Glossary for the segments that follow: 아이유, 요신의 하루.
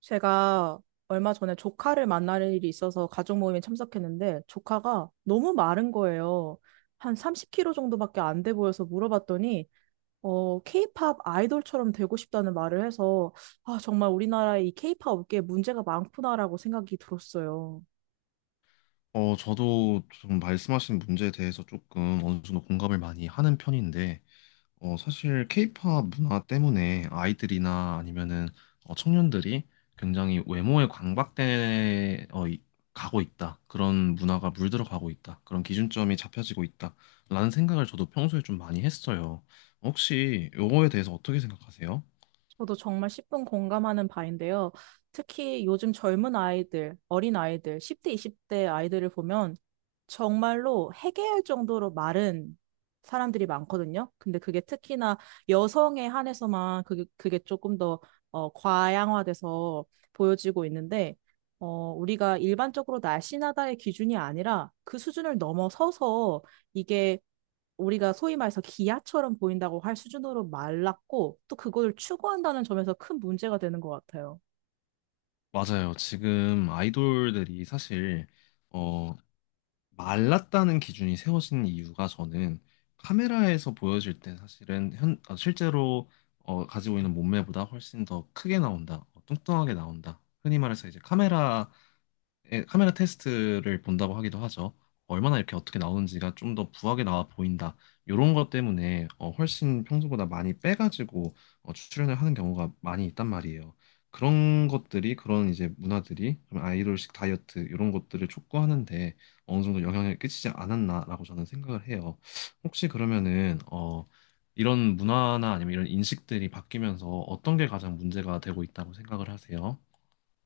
제가 얼마 전에 조카를 만날 일이 있어서 가족 모임에 참석했는데 조카가 너무 마른 거예요. 한 30kg 정도밖에 안 돼 보여서 물어봤더니 케이팝 아이돌처럼 되고 싶다는 말을 해서 정말 우리나라의 이 케이팝 업계에 문제가 많구나라고 생각이 들었어요. 저도 좀 말씀하신 문제에 대해서 조금 어느 정도 공감을 많이 하는 편인데, 사실 케이팝 문화 때문에 아이들이나 아니면은 청년들이 굉장히 외모에 광박돼 가고 있다. 그런 문화가 물들어 가고 있다. 그런 기준점이 잡혀지고 있다. 라는 생각을 저도 평소에 좀 많이 했어요. 혹시 요거에 대해서 어떻게 생각하세요? 저도 정말 10분 공감하는 바인데요. 특히 요즘 젊은 아이들, 어린 아이들, 10대, 20대 아이들을 보면 정말로 해괴할 정도로 마른 사람들이 많거든요. 근데 그게 특히나 여성에 한해서만 그게 조금 더 과양화돼서 보여지고 있는데, 우리가 일반적으로 날씬하다의 기준이 아니라 그 수준을 넘어서서 이게 우리가 소위 말해서 기아처럼 보인다고 할 수준으로 말랐고 또 그걸 추구한다는 점에서 큰 문제가 되는 것 같아요. 맞아요. 지금 아이돌들이 사실 말랐다는 기준이 세워진 이유가 저는 카메라에서 보여질 때 사실은 실제로 가지고 있는 몸매보다 훨씬 더 크게 나온다, 뚱뚱하게 나온다. 흔히 말해서 이제 카메라 예, 카메라 테스트를 본다고 하기도 하죠. 얼마나 이렇게 어떻게 나오는지가 좀 더 부하게 나와 보인다. 이런 것 때문에 훨씬 평소보다 많이 빼가지고 출연을 하는 경우가 많이 있단 말이에요. 그런 것들이 그런 이제 문화들이 좀 아이돌식 다이어트 이런 것들을 촉구하는데 어느 정도 영향을 끼치지 않았나라고 저는 생각을 해요. 혹시 그러면은 이런 문화나 아니면 이런 인식들이 바뀌면서 어떤 게 가장 문제가 되고 있다고 생각을 하세요?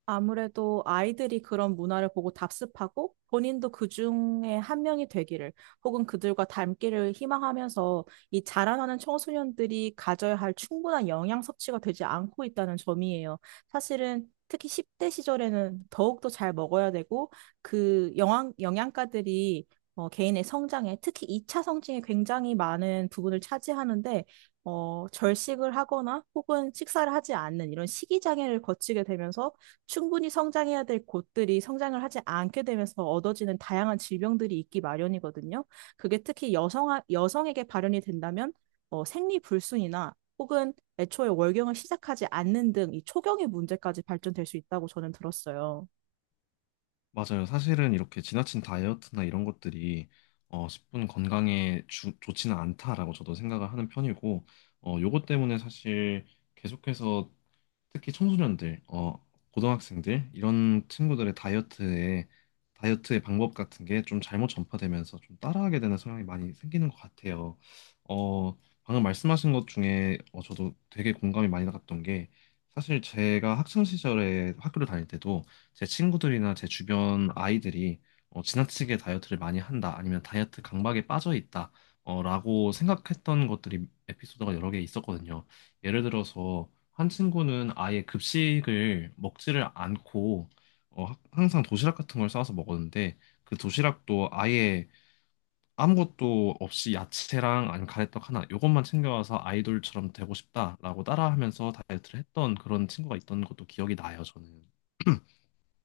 아무래도 아이들이 그런 문화를 보고 답습하고 본인도 그 중에 한 명이 되기를 혹은 그들과 닮기를 희망하면서 이 자라나는 청소년들이 가져야 할 충분한 영양 섭취가 되지 않고 있다는 점이에요. 사실은 특히 10대 시절에는 더욱더 잘 먹어야 되고 그 영양가들이 개인의 성장에 특히 2차 성징에 굉장히 많은 부분을 차지하는데 절식을 하거나 혹은 식사를 하지 않는 이런 식이장애를 거치게 되면서 충분히 성장해야 될 곳들이 성장을 하지 않게 되면서 얻어지는 다양한 질병들이 있기 마련이거든요. 그게 특히 여성에게 발현이 된다면 생리불순이나 혹은 애초에 월경을 시작하지 않는 등 이 초경의 문제까지 발전될 수 있다고 저는 들었어요. 맞아요. 사실은 이렇게 지나친 다이어트나 이런 것들이 10분 건강에 좋지는 않다라고 저도 생각을 하는 편이고, 요것 때문에 사실 계속해서 특히 청소년들, 고등학생들 이런 친구들의 다이어트에 다이어트의 방법 같은 게 좀 잘못 전파되면서 좀 따라하게 되는 성향이 많이 생기는 것 같아요. 어, 방금 말씀하신 것 중에 저도 되게 공감이 많이 나갔던 게 사실 제가 학창 시절에 학교를 다닐 때도 제 친구들이나 제 주변 아이들이 지나치게 다이어트를 많이 한다 아니면 다이어트 강박에 빠져 있다 라고 생각했던 것들이 에피소드가 여러 개 있었거든요. 예를 들어서 한 친구는 아예 급식을 먹지를 않고 항상 도시락 같은 걸 싸서 먹었는데 그 도시락도 아예 아무것도 없이 야채랑 아니면 가래떡 하나 요것만 챙겨와서 아이돌처럼 되고 싶다라고 따라하면서 다이어트를 했던 그런 친구가 있던 것도 기억이 나요, 저는.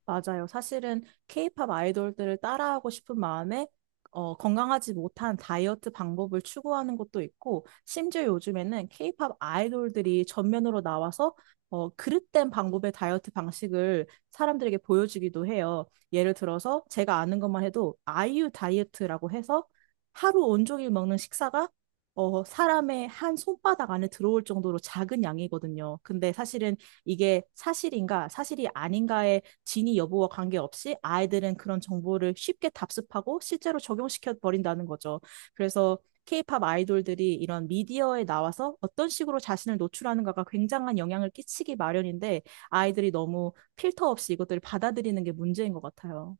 맞아요. 사실은 케이팝 아이돌들을 따라하고 싶은 마음에 건강하지 못한 다이어트 방법을 추구하는 것도 있고, 심지어 요즘에는 케이팝 아이돌들이 전면으로 나와서 그릇된 방법의 다이어트 방식을 사람들에게 보여주기도 해요. 예를 들어서 제가 아는 것만 해도 아이유 다이어트라고 해서 하루 온종일 먹는 식사가 사람의 한 손바닥 안에 들어올 정도로 작은 양이거든요. 근데 사실은 이게 사실인가, 사실이 아닌가에 진위 여부와 관계없이 아이들은 그런 정보를 쉽게 답습하고 실제로 적용시켜 버린다는 거죠. 그래서 케이팝 아이돌들이 이런 미디어에 나와서 어떤 식으로 자신을 노출하는가가 굉장한 영향을 끼치기 마련인데 아이들이 너무 필터 없이 이것들을 받아들이는 게 문제인 것 같아요.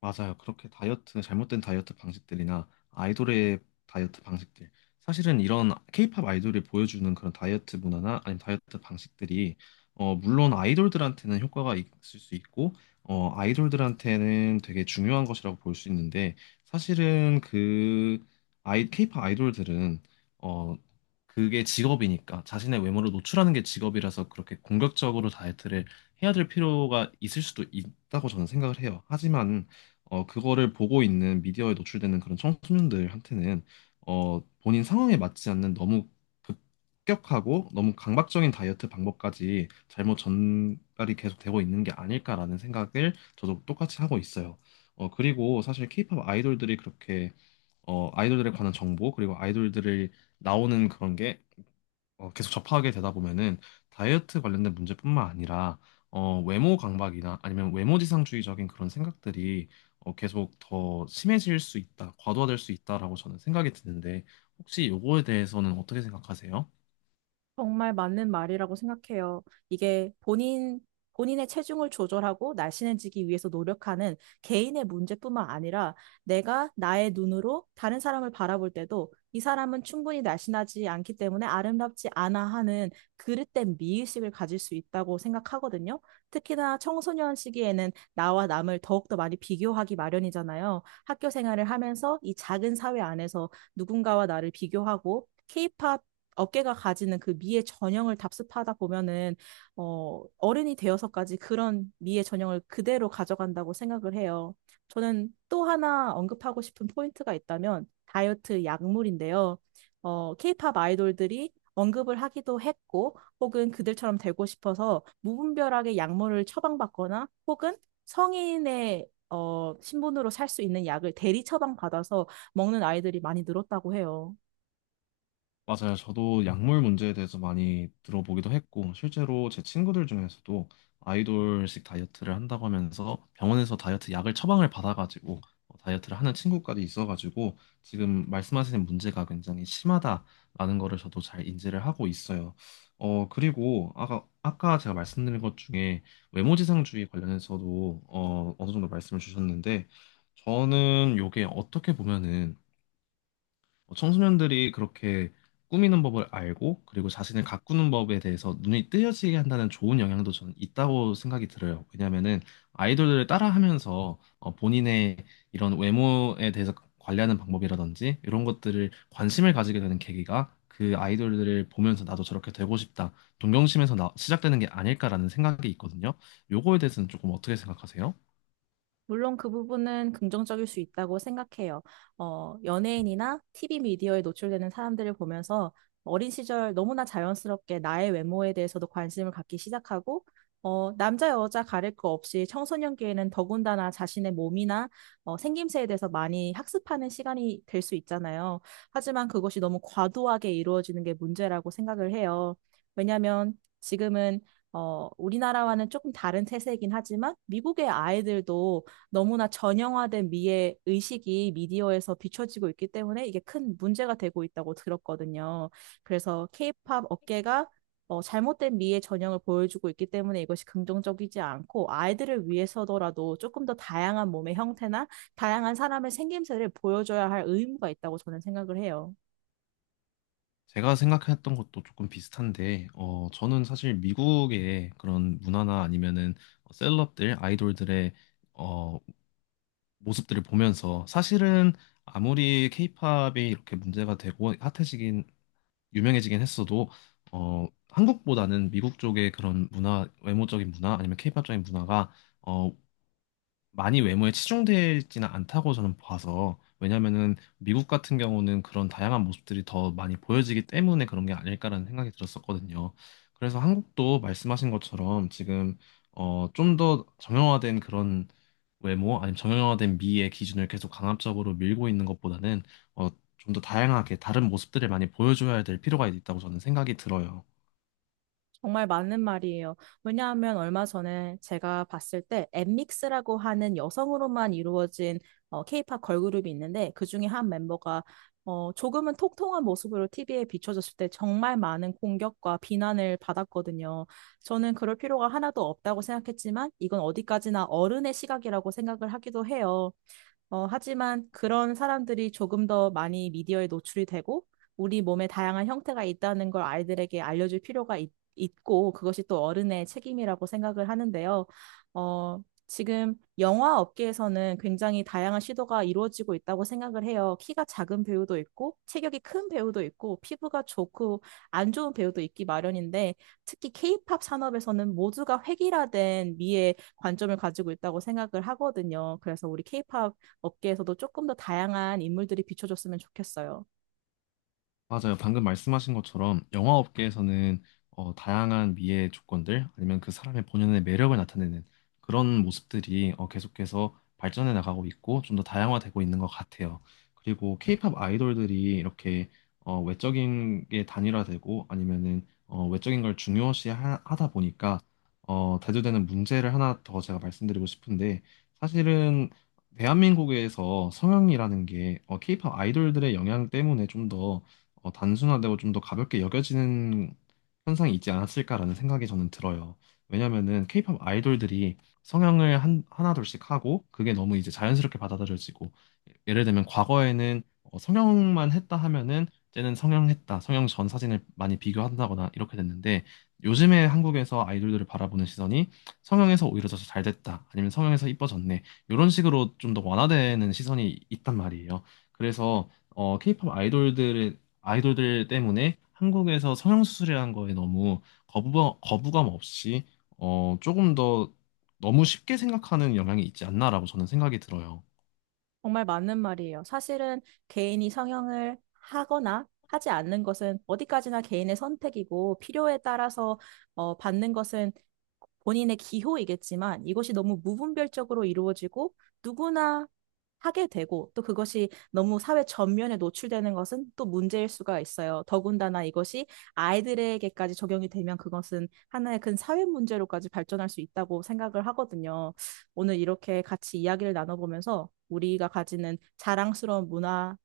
맞아요. 그렇게 다이어트, 잘못된 다이어트 방식들이나 아이돌의 다이어트 방식들. 사실은 이런 케이팝 아이돌이 보여주는 그런 다이어트 문화나 아니면 다이어트 방식들이, 물론 아이돌들한테는 효과가 있을 수 있고, 아이돌들한테는 되게 중요한 것이라고 볼 수 있는데, 사실은 케이팝 아이돌들은, 어, 그게 직업이니까, 자신의 외모를 노출하는 게 직업이라서 그렇게 공격적으로 다이어트를 해야 될 필요가 있을 수도 있다고 저는 생각을 해요. 하지만, 그거를 보고 있는 미디어에 노출되는 그런 청소년들한테는 본인 상황에 맞지 않는 너무 급격하고 너무 강박적인 다이어트 방법까지 잘못 전달이 계속 되고 있는 게 아닐까라는 생각을 저도 똑같이 하고 있어요. 그리고 사실 케이팝 아이돌들이 그렇게 아이돌들에 관한 정보 그리고 아이돌들을 나오는 그런 게 계속 접하게 되다 보면은 다이어트 관련된 문제뿐만 아니라 외모 강박이나 아니면 외모지상주의적인 그런 생각들이 계속 더 심해질 수 있다, 과도화될 수 있다라고 저는 생각이 드는데 혹시 요거에 대해서는 어떻게 생각하세요? 정말 맞는 말이라고 생각해요. 이게 본인, 본인의 체중을 조절하고 날씬해지기 위해서 노력하는 개인의 문제뿐만 아니라 내가 나의 눈으로 다른 사람을 바라볼 때도 이 사람은 충분히 날씬하지 않기 때문에 아름답지 않아 하는 그릇된 미의식을 가질 수 있다고 생각하거든요. 특히나 청소년 시기에는 나와 남을 더욱더 많이 비교하기 마련이잖아요. 학교 생활을 하면서 이 작은 사회 안에서 누군가와 나를 비교하고 케이팝 어깨가 가지는 그 미의 전형을 답습하다 보면은 어른이 되어서까지 그런 미의 전형을 그대로 가져간다고 생각을 해요. 저는 또 하나 언급하고 싶은 포인트가 있다면 다이어트 약물인데요. 케이팝 아이돌들이 언급을 하기도 했고 혹은 그들처럼 되고 싶어서 무분별하게 약물을 처방받거나 혹은 성인의 신분으로 살 수 있는 약을 대리 처방받아서 먹는 아이들이 많이 늘었다고 해요. 맞아요. 저도 약물 문제에 대해서 많이 들어보기도 했고, 실제로 제 친구들 중에서도 아이돌식 다이어트를 한다고 하면서 병원에서 다이어트 약을 처방을 받아가지고 다이어트를 하는 친구까지 있어가지고 지금 말씀하시는 문제가 굉장히 심하다라는 거를 저도 잘 인지를 하고 있어요. 그리고 아까 제가 말씀드린 것 중에 외모지상주의 관련해서도 어느 정도 말씀을 주셨는데, 저는 요게 어떻게 보면은 뭐 청소년들이 그렇게 꾸미는 법을 알고 그리고 자신을 가꾸는 법에 대해서 눈이 뜨여지게 한다는 좋은 영향도 저는 있다고 생각이 들어요. 왜냐하면은 아이돌들을 따라하면서 본인의 이런 외모에 대해서 관리하는 방법이라든지 이런 것들을 관심을 가지게 되는 계기가 그 아이돌들을 보면서 나도 저렇게 되고 싶다, 시작되는 게 아닐까라는 생각이 있거든요. 요거에 대해서는 조금 어떻게 생각하세요? 물론 그 부분은 긍정적일 수 있다고 생각해요. 연예인이나 TV 미디어에 노출되는 사람들을 보면서 어린 시절 너무나 자연스럽게 나의 외모에 대해서도 관심을 갖기 시작하고, 남자, 여자 가릴 거 없이 청소년기에는 더군다나 자신의 몸이나 생김새에 대해서 많이 학습하는 시간이 될 수 있잖아요. 하지만 그것이 너무 과도하게 이루어지는 게 문제라고 생각을 해요. 왜냐하면 지금은 우리나라와는 조금 다른 태세이긴 하지만 미국의 아이들도 너무나 전형화된 미의 의식이 미디어에서 비춰지고 있기 때문에 이게 큰 문제가 되고 있다고 들었거든요. 그래서 케이팝 업계가 잘못된 미의 전형을 보여주고 있기 때문에 이것이 긍정적이지 않고 아이들을 위해서더라도 조금 더 다양한 몸의 형태나 다양한 사람의 생김새를 보여줘야 할 의무가 있다고 저는 생각을 해요. 제가 생각했던 것도 조금 비슷한데, 저는 사실 미국의 그런 문화나 아니면은 셀럽들, 아이돌들의 어, 모습들을 보면서 사실은 아무리 케이팝이 이렇게 문제가 되고 유명해지긴 했어도, 한국보다는 미국 쪽의 그런 문화, 외모적인 문화 아니면 케이팝적인 문화가 어, 많이 외모에 치중되지는 않다고 저는 봐서 왜냐면은 미국 같은 경우는 그런 다양한 모습들이 더 많이 보여지기 때문에 그런 게 아닐까라는 생각이 들었었거든요. 그래서 한국도 말씀하신 것처럼 지금 좀 더 정형화된 그런 외모 아니면 정형화된 미의 기준을 계속 강압적으로 밀고 있는 것보다는 어, 좀 더 다양하게 다른 모습들을 많이 보여줘야 될 필요가 있다고 저는 생각이 들어요. 정말 맞는 말이에요. 왜냐하면 얼마 전에 제가 봤을 때 엠믹스라고 하는 여성으로만 이루어진 케이팝 걸그룹이 있는데 그중에 한 멤버가 조금은 통통한 모습으로 TV에 비춰졌을 때 정말 많은 공격과 비난을 받았거든요. 저는 그럴 필요가 하나도 없다고 생각했지만 이건 어디까지나 어른의 시각이라고 생각을 하기도 해요. 하지만 그런 사람들이 조금 더 많이 미디어에 노출이 되고 우리 몸에 다양한 형태가 있다는 걸 아이들에게 알려줄 필요가 있고 그것이 또 어른의 책임이라고 생각을 하는데요. 어, 지금 영화 업계에서는 굉장히 다양한 시도가 이루어지고 있다고 생각을 해요. 키가 작은 배우도 있고 체격이 큰 배우도 있고 피부가 좋고 안 좋은 배우도 있기 마련인데 특히 케이팝 산업에서는 모두가 획일화된 미의 관점을 가지고 있다고 생각을 하거든요. 그래서 우리 케이팝 업계에서도 조금 더 다양한 인물들이 비춰줬으면 좋겠어요. 맞아요. 방금 말씀하신 것처럼 영화업계에서는 다양한 미의 조건들 아니면 그 사람의 본연의 매력을 나타내는 그런 모습들이 계속해서 발전해 나가고 있고 좀 더 다양화되고 있는 것 같아요. 그리고 케이팝 아이돌들이 이렇게 외적인 게 단일화되고 아니면은 외적인 걸 중요시하다 보니까 대두되는 문제를 하나 더 제가 말씀드리고 싶은데 사실은 대한민국에서 성형이라는 게 케이팝 아이돌들의 영향 때문에 좀더 단순화되고 좀 더 가볍게 여겨지는 현상이 있지 않았을까라는 생각이 저는 들어요. 왜냐면은 케이팝 아이돌들이 하나둘씩 하고 그게 너무 이제 자연스럽게 받아들여지고 예를 들면 과거에는 성형만 했다 하면은 쟤는 성형했다, 성형 전 사진을 많이 비교한다거나 이렇게 됐는데 요즘에 한국에서 아이돌들을 바라보는 시선이 성형에서 오히려 더 잘 됐다, 아니면 성형에서 이뻐졌네 이런 식으로 좀 더 완화되는 시선이 있단 말이에요. 그래서 케이팝 아이돌들의 아이돌들 때문에 한국에서 성형수술이라는 거에 너무 거부감 없이 조금 더 너무 쉽게 생각하는 영향이 있지 않나라고 저는 생각이 들어요. 정말 맞는 말이에요. 사실은 개인이 성형을 하거나 하지 않는 것은 어디까지나 개인의 선택이고 필요에 따라서 받는 것은 본인의 기호이겠지만 이것이 너무 무분별적으로 이루어지고 누구나 하게 되고 또 그것이 너무 사회 전면에 노출되는 것은 또 문제일 수가 있어요. 더군다나 이것이 아이들에게까지 적용이 되면 그것은 하나의 큰 사회 문제로까지 발전할 수 있다고 생각을 하거든요. 오늘 이렇게 같이 이야기를 나눠보면서 우리가 가지는 자랑스러운 문화,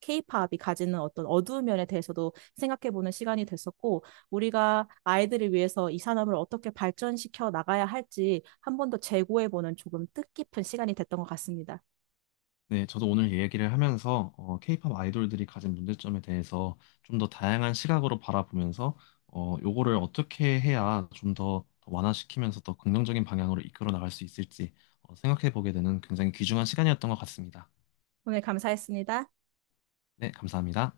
케이팝이 가지는 어떤 어두운 면에 대해서도 생각해보는 시간이 됐었고, 우리가 아이들을 위해서 이 산업을 어떻게 발전시켜 나가야 할지 한 번 더 재고해보는 조금 뜻깊은 시간이 됐던 것 같습니다. 네, 저도 오늘 얘기를 하면서 케이팝 아이돌들이 가진 문제점에 대해서 좀 더 다양한 시각으로 바라보면서 요거를 어떻게 해야 좀 더 완화시키면서 더 긍정적인 방향으로 이끌어 나갈 수 있을지 생각해 보게 되는 굉장히 귀중한 시간이었던 것 같습니다. 오늘 감사했습니다. 네, 감사합니다.